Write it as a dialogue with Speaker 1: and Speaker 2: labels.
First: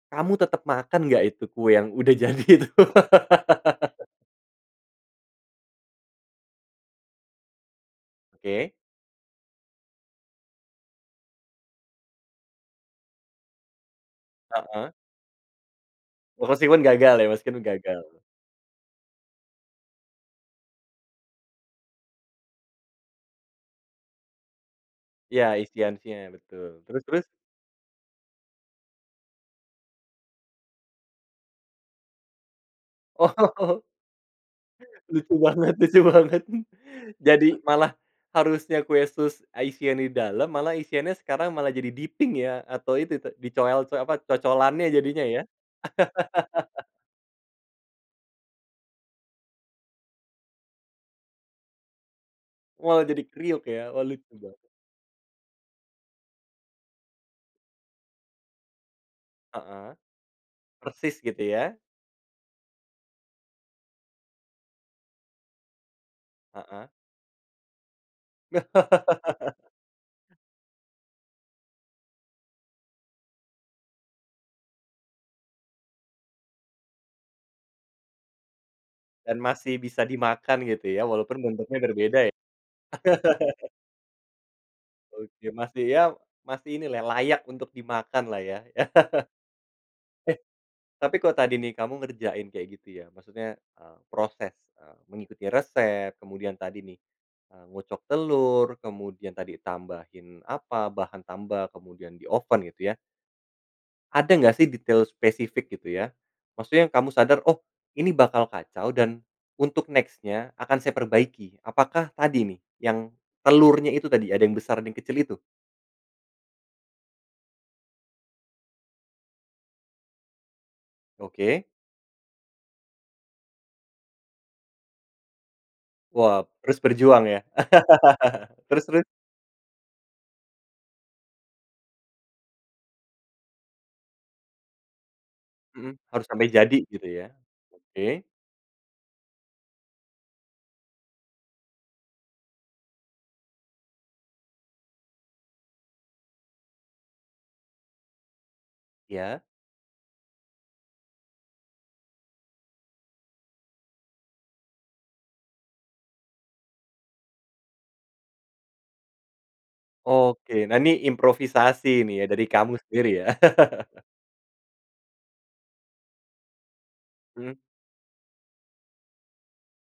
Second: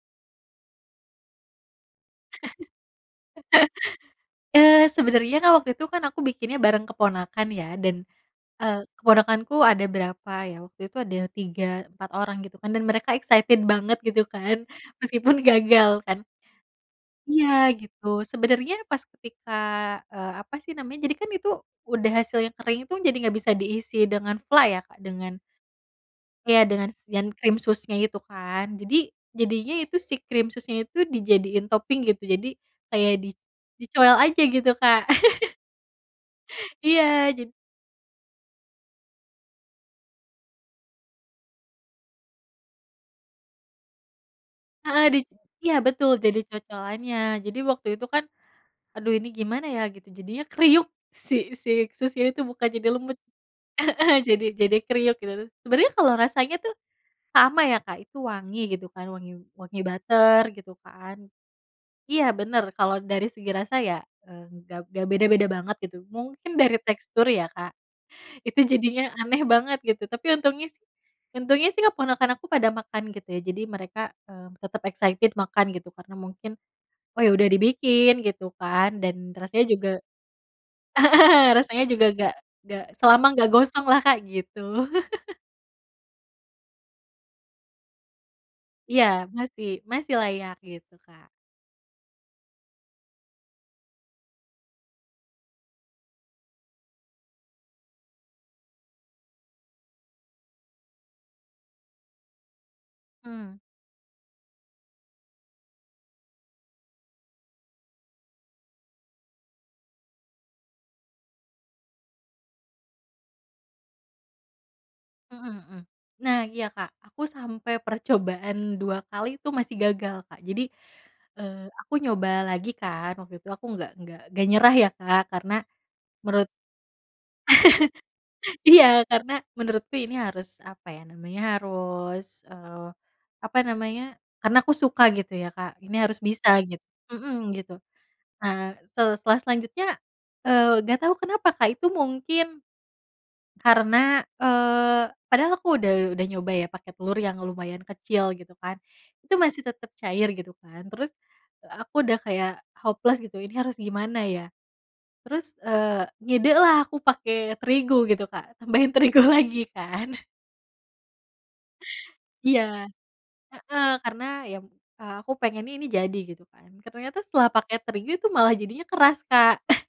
Speaker 1: Kamu tetep makan nggak Itu kue yang udah jadi itu.
Speaker 2: Eee, Sebenernya kan waktu itu kan, aku bikinnya bareng keponakan, ya. Dan,
Speaker 1: Oke.
Speaker 2: eee, keponakanku ada berapa ya, waktu itu ada 3, 4 orang, gitu kan. Dan mereka excited banget, gitu kan.
Speaker 1: Heeh.
Speaker 2: Meskipun gagal kan
Speaker 1: Oh, meskipun gagal, ya,
Speaker 2: Iya,
Speaker 1: meskipun
Speaker 2: gitu.
Speaker 1: gagal.
Speaker 2: Sebenernya pas ketika, eee, apa sih namanya, jadi kan itu, udah hasilnya kering itu, jadi nggak bisa diisi dengan fla ya, Kak, dengan
Speaker 1: Iya, isian-isian
Speaker 2: Iya,
Speaker 1: betul.
Speaker 2: dengan
Speaker 1: Terus
Speaker 2: s
Speaker 1: terus?
Speaker 2: yan krim susnya itu, kan? Jadi jadinya itu si krim susnya itu, dijadiin topping, gitu. Jadi kayak di
Speaker 1: Oh.
Speaker 2: dicoel aja. Gitu Kak.
Speaker 1: Lucu banget lucu banget!
Speaker 2: Iya. Jad
Speaker 1: Jadi malah harusnya kue sus a isian di dalam, malah isiannya sekarang malah jadi dipping, ya? Atau itu te dicoel co apa, cocolannya,
Speaker 2: Heeh. Di
Speaker 1: jadinya ya?
Speaker 2: iya, betul. Jadi cocolannya. Jadi waktu itu kan, aduh, ini gimana ya, gitu. Jadinya kriuk, si si susnya itu bukan jadi
Speaker 1: Waw,
Speaker 2: lembut,
Speaker 1: jadi kriuk, ya? Oh,
Speaker 2: heeh.
Speaker 1: lucu
Speaker 2: Jadi
Speaker 1: da
Speaker 2: jadi kriuk, gitu. Sebenernya kalo rasanya tuh, sama ya, Kak. Itu wangi, gitu kan. Wangi wangi
Speaker 1: Heeh.
Speaker 2: butter, gitu
Speaker 1: Persis,
Speaker 2: kan.
Speaker 1: gitu ya?
Speaker 2: Iya, bener. Kalo dari segi rasa ya, eee, gak gak beda-beda banget, gitu. Mungkin dari
Speaker 1: Heeh.
Speaker 2: tekstur, ya, Kak. Itu jadinya aneh banget, gitu. Tapi untungnya sih untungnya sih, keponakan aku pada makan, gitu ya. Jadi mereka, eee, tetep excited makan, gitu. Karena mungkin, oh, ya udah dibikin gitu, kan. Dan
Speaker 1: Dan
Speaker 2: rasanya
Speaker 1: masih
Speaker 2: juga
Speaker 1: bisa dimakan, gitu ya, walaupun
Speaker 2: heeh.
Speaker 1: bentuknya
Speaker 2: Rasanya juga
Speaker 1: berbeda, ya?
Speaker 2: nggak nggak selama nggak gosong lah, Kak. Gitu.
Speaker 1: Oke. Masih ya masih inilah, layak untuk dimakan lah, ya?
Speaker 2: Iya. Masih, masih
Speaker 1: Eh,
Speaker 2: layak. Gitu,
Speaker 1: tapi
Speaker 2: Kak.
Speaker 1: kalo tadi nih, kamu ngerjain kayak gitu, ya. Maksudnya, eee, proses, eee, mengikuti resep, kemudian tadi nih, eee, ngocok telur, kemudian tadi tambahin apa, bahan tambah, kemudian dioven, gitu ya.
Speaker 2: Mmm.
Speaker 1: Ada nggak sih detail spesifik, gitu ya, maksudnya kamu sadar, oh ini bakal kacau, dan untuk next-nya, akan saya perbaiki. Apakah tadi nih, yang telurnya itu tadi ada yang besar, ada yang kecil itu?
Speaker 2: Mhm mhm. Nah, iya Kak. Aku sampai percobaan 2 kali, itu masih gagal, Kak. Jadi, eee,
Speaker 1: Oke.
Speaker 2: aku nyoba lagi kan, waktu itu aku nggak nggak nggak nyerah ya, Kak. Karena
Speaker 1: Wah,
Speaker 2: menurut
Speaker 1: terus berjuang ya? Terus
Speaker 2: iya.
Speaker 1: terus?
Speaker 2: Karena menurutku ini harus, apa ya namanya, harus, eee, apa namanya, karena aku suka, gitu ya Kak.
Speaker 1: Mhm.
Speaker 2: Ini harus
Speaker 1: Harus sampai
Speaker 2: bisa,
Speaker 1: jadi,
Speaker 2: git
Speaker 1: gitu ya.
Speaker 2: mhm, gitu.
Speaker 1: Oke.
Speaker 2: Nah, sel setelah selanjutnya, eee, nggak tau kenapa Kak, itu mungkin, karena, eee, padahal aku udah udah nyoba, ya, pake telur yang lumayan kecil, gitu kan. Itu
Speaker 1: Iya.
Speaker 2: masih tetep cair, gitu kan. Terus, aku udah kayak hopeless, gitu. Ini harus gimana ya? Terus, eee, ngide lah, aku pake terigu, gitu Kak. Tambahin terigu lagi kan.
Speaker 1: Oke. Nah nih, improvisasi nih, ya, dari
Speaker 2: Iya.
Speaker 1: kamu sendiri, ya.
Speaker 2: Heeh. Karena, ya, eee, aku pengennya ini jadi, gitu kan. Ternyata setelah
Speaker 1: Mhm.
Speaker 2: pake terigu, itu malah jadinya keras, Kak.